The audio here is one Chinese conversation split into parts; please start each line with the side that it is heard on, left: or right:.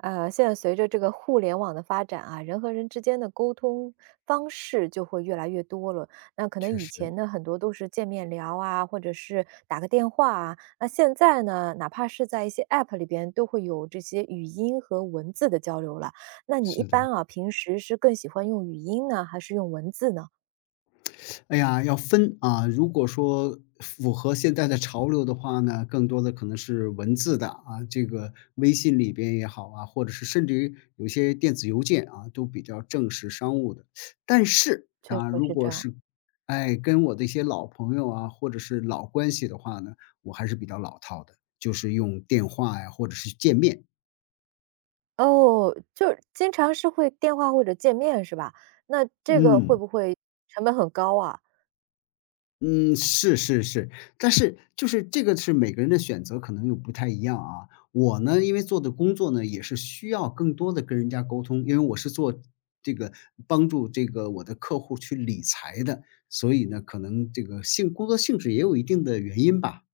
right: 现在随着这个互联网的发展啊，人和人之间的沟通方式就会越来越多了。那可能
left: 确
right: 以
left: 实，
right: 前呢，很多都是见面聊啊，或者是打个电话啊。那现在呢，哪怕是在一些 App 里边，都会有这些语音和文字的交流了。那你一
left: 是的。
right: 般啊，平时是更喜欢用语音呢，还是用文字呢？
left: 哎呀，要分啊，如果说符合现在的潮流的话呢，更多的可能是文字的啊，这个微信里边也好啊，或者是甚至于有些电子邮件啊，都比较正式商务的。但是
right: 确实
left: 啊，如
right: 是这
left: 果
right: 样。
left: 是哎跟我的一些老朋友啊，或者是老关系的话呢，我还是比较老套的，就是用电话呀，或者是见面。
right: 哦，就是经常是会电话或者见面是吧？那这个会
left: 嗯。
right: 不会成本很高啊？
left: 嗯，是是是，但是就是这个是每个人的选择可能又不太一样啊。我呢，因为做的工作呢，也是需要更多的跟人家沟通，因为我是做这个帮助这个我的客户去理财的，所以呢，可能这个性工作性质也有一定的原因吧。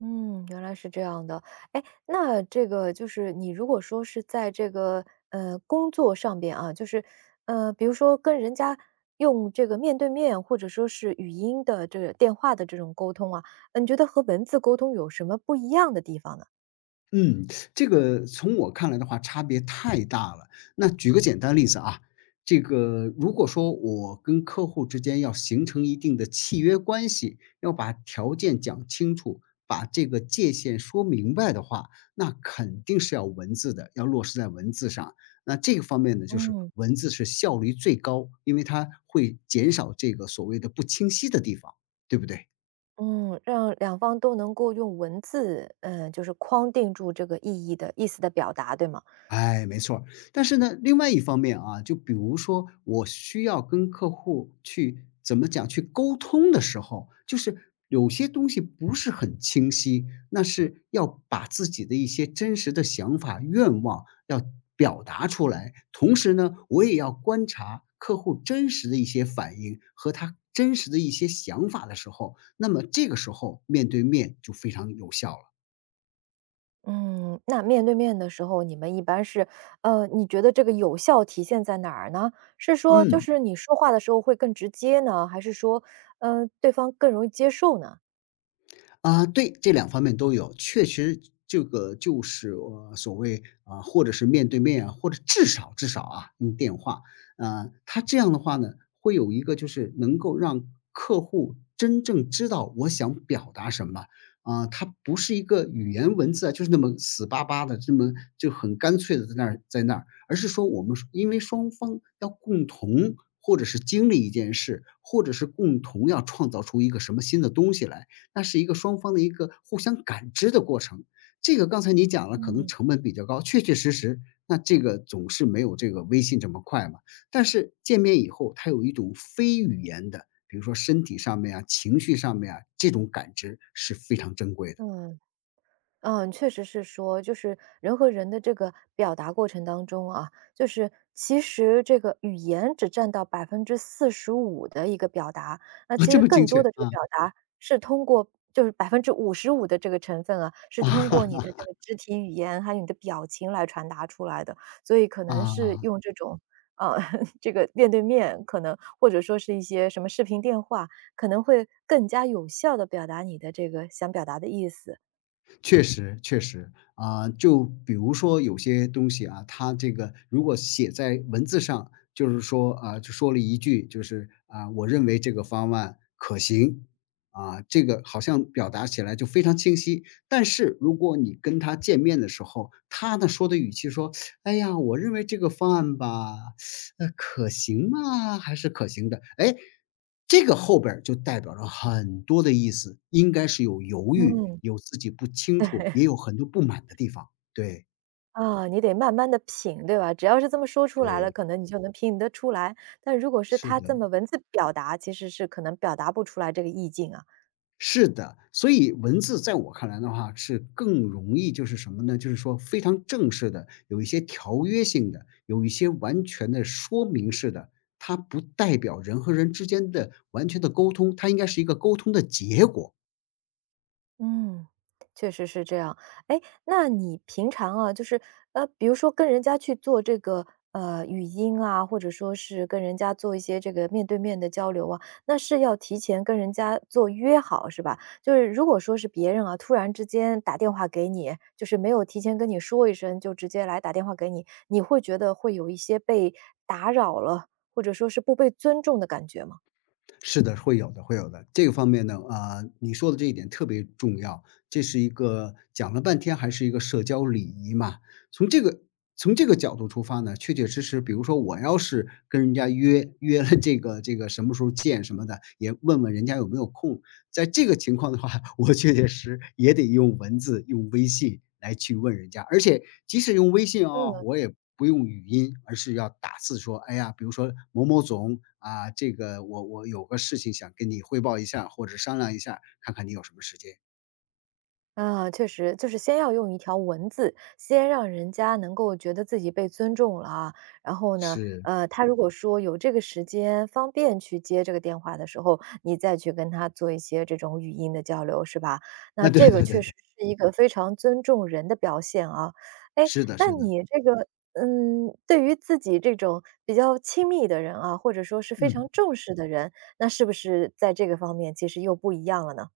right: 嗯，原来是这样的。哎，那这个就是你如果说是在这个工作上边啊，就是比如说跟人家用这个面对面或者说是语音的这个电话的这种沟通啊，你觉得和文字沟通有什么不一样的地方呢？
left: 嗯，这个从我看来的话，差别太大了。那举个简单例子啊，这个如果说我跟客户之间要形成一定的契约关系，要把条件讲清楚，把这个界限说明白的话，那肯定是要文字的，要落实在文字上。那这个方面呢，就是
right: 嗯。
left: 文字是效率最高，因为它会减少这个所谓的不清晰的地方，对不对？
right: 嗯，让两方都能够用文字，嗯、就是框定住这个意义的意思的表达，对吗？
left: 哎，没错儿，但是呢，另外一方面啊，就比如说我需要跟客户去怎么讲去沟通的时候，就是有些东西不是很清晰，那是要把自己的一些真实的想法、愿望要表达出来。同时呢，我也要观察客户真实的一些反应和他真实的一些想法的时候，那么这个时候面对面就非常有效了。
right: 嗯，那面对面的时候，你们一般是，你觉得这个有效体现在哪儿呢？是说就
left: 嗯。
right: 是你说话的时候会更直接呢，还是说，对方更容易接受呢？
left: 啊，对，这两方面都有。确实这个就是所谓啊，或者是面对面啊，或者至少至少啊，用电话。啊，它这样的话呢，会有一个就是能够让客户真正知道我想表达什么。啊，它不是一个语言文字啊，就是那么死巴巴的，这么就很干脆的在那儿，而是说我们因为双方要共同或者是经历一件事，或者是共同要创造出一个什么新的东西来，那是一个双方的一个互相感知的过程。这个刚才你讲了，可能
right: 嗯。
left: 成本比较高，确确实实，那这个总是没有这个微信这么快嘛。但是见面以后，它有一种非语言的，比如说身体上面啊、情绪上面啊，这种感知是非常珍贵的。
right: 嗯。嗯，确实是说，就是人和人的这个表达过程当中啊，就是其实这个语言只占到45%的一个表达，那
left: 啊，
right: 其
left: 这
right: 实
left: 么
right: 更
left: 精确，
right: 多的这个
left: 啊，
right: 表达是通过就是55%的这个成分啊，是通过你
left: 啊
right: 的这个肢体语言还有你的表情来传达出来的，所以可 能是
left: 啊。
right: 用这种。呃，这个面对面可能，或者说是一些什么视频电话，可能会更加有效的表达你的这个想表达的意思。
left: 确实，确实，啊，就比如说有些东西啊，他这个如果写在文字上，就是说啊，就说了一句，就是啊，我认为这个方案可行，啊，这个好像表达起来就非常清晰。但是如果你跟他见面的时候，他呢说的语气说，哎呀，我认为这个方案吧，可行吗？还是可行的？哎，这个后边儿就代表了很多的意思，应该是有犹豫，
right: 嗯，
left: 有自己不清楚，
right: 对。
left: 也有很多不满的地方。对，
right: 啊，你得慢慢的品，对吧？只要是这么说出来了，
left: 对，
right: 可能你就能品得出来。但如果是
left: 是
right: 他
left: 的，
right: 这么文字表达，其实是可能表达不出来这个意境啊。
left: 是的。所以文字在我看来的话，是更容易就是什么呢？就是说非常正式的，有一些条约性的，有一些完全的说明式的。它不代表人和人之间的完全的沟通，它应该是一个沟通的结果。
right: 嗯，确实是这样。哎，那你平常啊，就是比如说跟人家去做这个语音啊，或者说是跟人家做一些这个面对面的交流啊，那是要提前跟人家做约好是吧？就是如果说是别人啊，突然之间打电话给你，就是没有提前跟你说一声，就直接来打电话给你，你会觉得会有一些被打扰了，或者说是不被尊重的感觉吗？
left: 是的，会有的，会有的。这个方面呢，啊、你说的这一点特别重要，这是一个讲了半天还是一个社交礼仪嘛。从这个从这个角度出发呢，确确实实，比如说我要是跟人家约约了这个什么时候见什么的，也问问人家有没有空，在这个情况的话，我确确实也得用文字、用微信来去问人家，而且即使用微信哦，
right: 嗯。
left: 我也不用语音，而是要打字说："哎呀，比如说某某总啊，这个我有个事情想跟你汇报一下，或者商量一下，看看你有什么时间。"
right: 啊，确实，就是先要用一条文字，先让人家能够觉得自己被尊重了啊。然后呢，
left: 是，
right: 他如果说有这个时间方便去接这个电话的时候，你再去跟他做一些这种语音的交流，是吧？
left: 啊，
right: 那
left: 对
right: 这个
left: 对
right: 确
left: 对对，
right: 实是一个非常尊重人的表现啊。哎，
left: 是的
right: 那
left: 是的。
right: 你这个，嗯，对于自己这种比较亲密的人啊，或者说是非常
left: 嗯，
right: 重视的人，那是不是在这个方面其实又不一样了呢？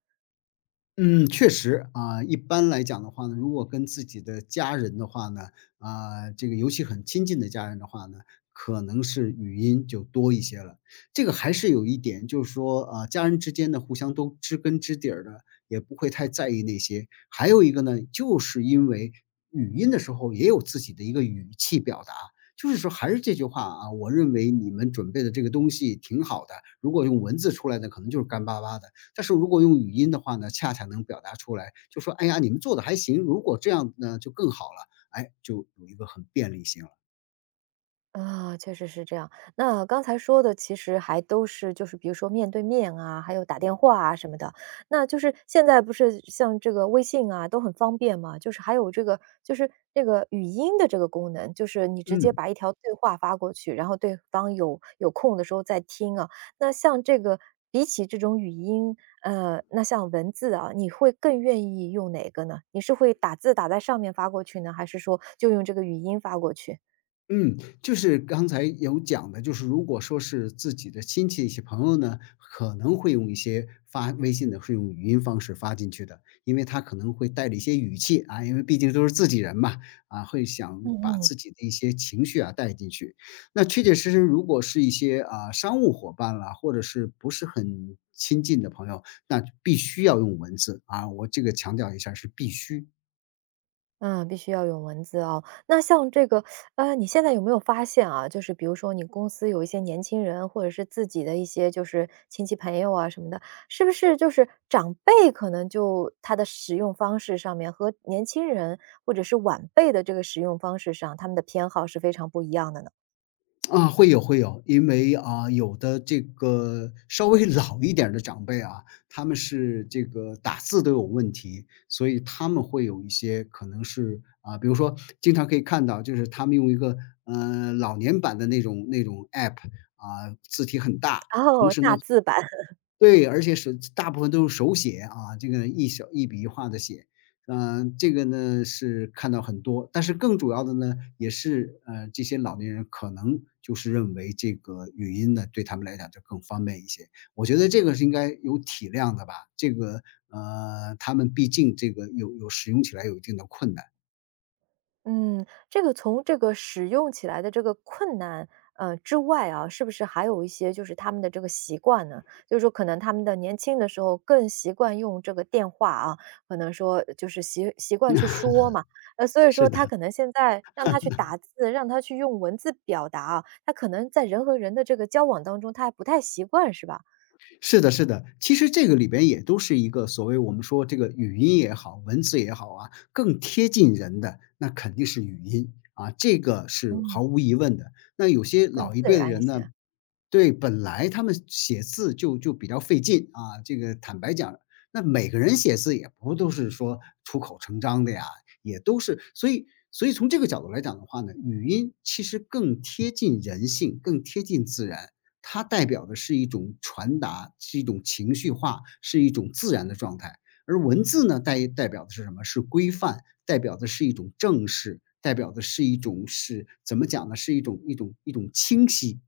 left: 嗯，确实啊，一般来讲的话呢，如果跟自己的家人的话呢，啊，这个尤其很亲近的家人的话呢，可能是语音就多一些了。这个还是有一点，就是说啊，家人之间的互相都知根知底儿的，也不会太在意那些。还有一个呢，就是因为语音的时候也有自己的一个语气表达，就是说还是这句话啊，我认为你们准备的这个东西挺好的，如果用文字出来的，可能就是干巴巴的。但是如果用语音的话呢，恰恰能表达出来，就说："哎呀，你们做的还行，如果这样呢就更好了。"哎，就有一个很便利性了。
right: 啊，确实是这样。那刚才说的其实还都是就是比如说面对面啊，还有打电话啊什么的。那就是现在不是像这个微信啊都很方便嘛，就是还有这个就是那个语音的这个功能，就是你直接
left: 嗯。
right: 把一条对话发过去，然后对方有空的时候再听啊。那像这个比起这种语音，那像文字啊，你会更愿意用哪个呢？你是会打字打在上面发过去呢，还是说就用这个语音发过去？
left: 嗯，就是刚才有讲的，就是如果说是自己的亲戚、一些朋友呢，可能会用一些发微信的是用语音方式发进去的，因为他可能会带着一些语气啊，因为毕竟都是自己人嘛，啊，会想把
right: 嗯
left: 自己的一些情绪啊带进去。那确确实实，如果是一些啊商务伙伴啦，或者是不是很亲近的朋友，那必须要用文字啊，我这个强调一下是必须。
right: 嗯，必须要有文字哦。那像这个，你现在有没有发现啊，就是比如说你公司有一些年轻人，或者是自己的一些就是亲戚朋友啊什么的，是不是就是长辈可能就他的使用方式上面和年轻人或者是晚辈的这个使用方式上，他们的偏好是非常不一样的呢？
left: 啊，会有会有，因为啊，有的这个稍微老一点儿的长辈啊，他们是这个打字都有问题，所以他们会有一些可能是啊，比如说经常可以看到，就是他们用一个老年版的那种 app 啊，字体很大，
right: 哦，大字版。
left: 对，而且手大部分都是手写啊，这个一手一笔一画的写。嗯，这个呢是看到很多，但是更主要的呢，也是这些老年人可能就是认为这个语音呢对他们来讲就更方便一些。我觉得这个是应该有体量的吧，这个他们毕竟这个有使用起来有一定的困难，
right: 嗯，这个从这个使用起来的这个困难，之外啊，是不是还有一些就是他们的这个习惯呢？就是说可能他们的年轻的时候更习惯用这个电话啊，可能说就是习惯去说嘛，所以
left: 是
right: 说他
left: 的。
right: 可能现在让他去打字，让他去用文字表达啊，他可能在人和人的这个交往当中，他还不太习惯是吧？
left: 是的，是的，其实这个里边也都是一个所谓我们说这个语音也好，文字也好啊，更贴近人的那肯定是语音啊，这个是
right: 嗯，
left: 毫无疑问的。那有些
right: 更
left: 老一
right: 自
left: 辈的
right: 然一
left: 人呢，
right: 些。
left: 对，本来他们写字就比较费劲啊，这个坦白讲，那每个人写字也不都是说出口成章的呀，也都是，所以从这个角度来讲的话呢，语音其实更贴近人性，更贴近自然。它代表的是一种传达，是一种情绪化，是一种自然的状态。而文字呢，代表的是什么？是规范，代表的是一种正式，代表的是一种是怎么讲呢？是一种清晰。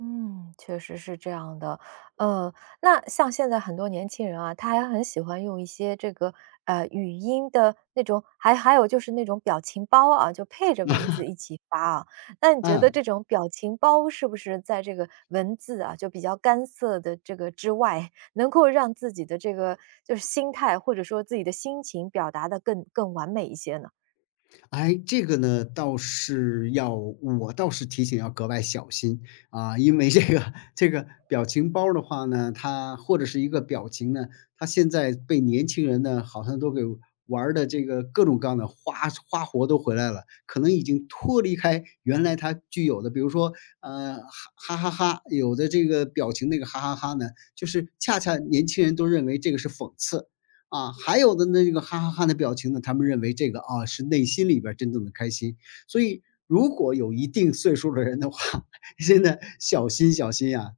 right: 嗯，确实是这样的。呃，那像现在很多年轻人啊，他还很喜欢用一些这个语音的那种，还有就是那种表情包啊，就配着文字一起发啊。那你觉得
left: 嗯。
right: 这种表情包是不是在这个文字啊，就比较干涩的这个之外，能够让自己的这个就是心态或者说自己的心情表达的更完美一些呢？
left: 哎，这个呢，倒是要我倒是提醒要格外小心啊。因为这个 这个表情包儿的话呢，它或者是一个表情呢，它现在被年轻人呢好像都给玩的这个各种各样的花活都回来了，可能已经脱离开原来它具有的，比如说呃哈哈哈哈，有的这个表情那个哈哈哈呢，就是恰恰年轻人都认为这个是讽刺，啊，还有的那个哈哈哈的表情呢，他们认为这个啊是内心里边儿真正的开心。所以如果有一定岁数的人的话，真的小心小心呀。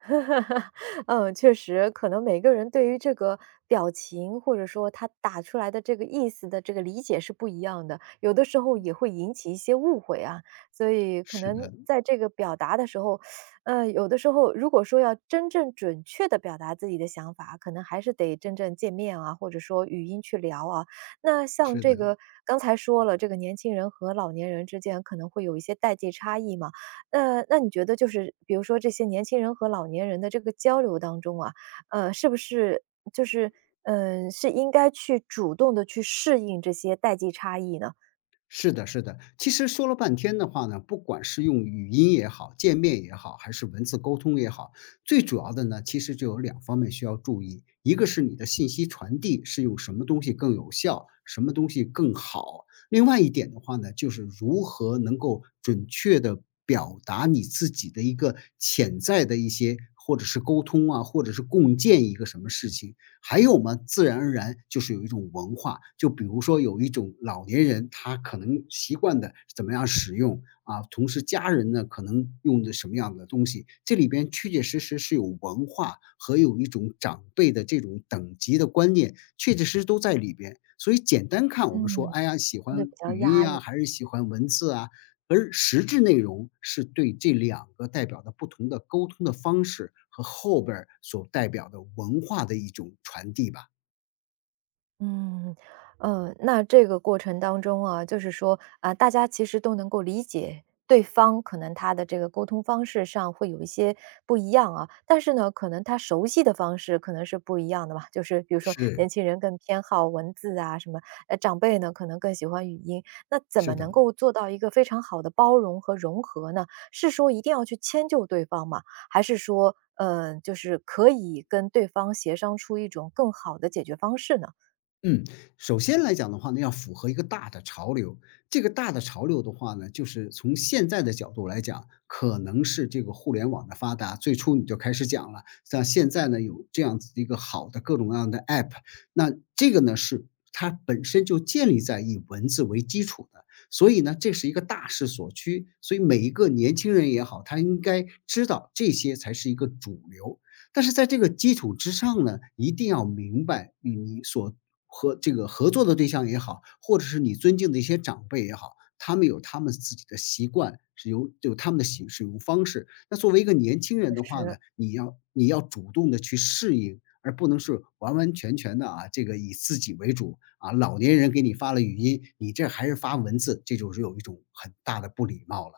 right: 嗯，确实，可能每个人对于这个表情，或者说他打出来的这个意思的这个理解是不一样的，有的时候也会引起一些误会啊。所以可
left: 是
right: 能
left: 的，
right: 在这个表达的时候，有的时候如果说要真正准确的表达自己的想法，可能还是得真正见面啊，或者说语音去聊啊。那像
left: 是
right: 这
left: 的。
right: 个刚才说了，这个年轻人和老年人之间可能会有一些代际差异嘛。那你觉得就是比如说这些年轻人和老年人的这个交流当中啊，是不是就是，嗯，是应该去主动的去适应这些代际差异呢？
left: 是的。其实说了半天的话呢，不管是用语音也好，见面也好，还是文字沟通也好，最主要的呢，其实就有两方面需要注意。一个是你的信息传递是用什么东西更有效，什么东西更好。另外一点的话呢，就是如何能够准确的表达你自己的一个潜在的一些，或者是沟通啊，或者是共建一个什么事情。还有嘛，自然而然就是有一种文化，就比如说有一种老年人，他可能习惯的怎么样使用啊，同时家人呢可能用的什么样的东西，这里边确确实实是有文化和有一种长辈的这种等级的观念，确确实实都在里边。所以简单看，我们说，
right: 嗯。
left: 哎呀，喜
right: 相对
left: 欢
right: 比较
left: 语音
right: 压
left: 呀、
right: 抑。
left: 还是喜欢文字啊，而实质内容是对这两个代表的不同的沟通的方式和后边儿所代表的文化的一种传递吧。
right: 嗯，那这个过程当中啊，就是说啊，大家其实都能够理解对方，可能他的这个沟通方式上会有一些不一样啊，但是呢，可能他熟悉的方式可能是不一样的吧。就是比如说，
left: 是，
right: 年轻人更偏好文字啊什么，长辈呢可能更喜欢语音。那怎么
left: 是的。
right: 能够做到一个非常好的包容和融合呢？是说一定要去迁就对方吗？还是说，就是可以跟对方协商出一种更好的解决方式呢？
left: 嗯，首先来讲的话呢，要符合一个大的潮流。这个大的潮流的话呢，就是从现在的角度来讲，可能是这个互联网的发达。最初你就开始讲了，像现在呢有这样子的一个好的各种各样的 App，那这个呢是它本身就建立在以文字为基础的，所以呢这是一个大势所趋。所以每一个年轻人也好，他应该知道这些才是一个主流。但是在这个基础之上呢，一定要明白与你所和这个合作的对象也好，或者是你尊敬的一些长辈也好，他们有他们自己的习惯，是有他们的习使用方式。那作为一个年轻
right: 确
left: 人的话呢，
right: 实，
left: 你要主动的去适应，而不能是完完全全的啊，这个以自己为主啊。老年人给你发了语音，你这还是发文字，这就是有一种很大的不礼貌了。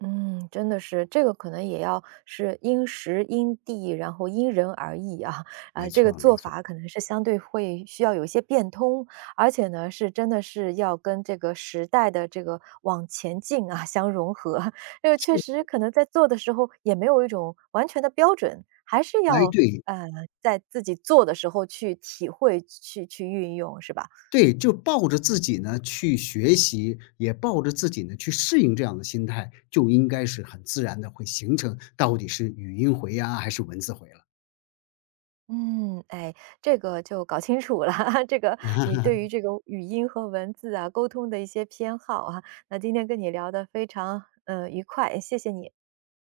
right: 嗯，真的是，这个可能也要是因时因地，然后因人而异啊，
left: 没
right: 啊，这个
left: 错儿没
right: 做
left: 错儿。
right: 法可能是相对会需要有一些变通，而且呢，是真的是要跟这个时代的这个往前进啊，相融合。这个确实可能在做的时候也没有一种完全的标准，还是
left: 哎，
right: 要，
left: 对。
right: 呃，在自己做的时候去体会、去运用，是吧？
left: 对，就抱着自己呢去学习，也抱着自己呢去适应这样的心态，就应该是很自然的，会形成到底是语音回呀，还是文字回了。
right: 嗯，哎，这个就搞清楚了，这个你 对于这个语音和文字啊，沟通的一些偏好啊，那今天跟你聊的非常，愉快，谢谢你。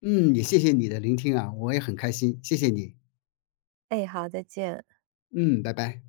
left: 嗯，也谢谢你的聆听啊，我也很开心，谢谢你。
right: 哎，好，再见。
left: 嗯，拜拜。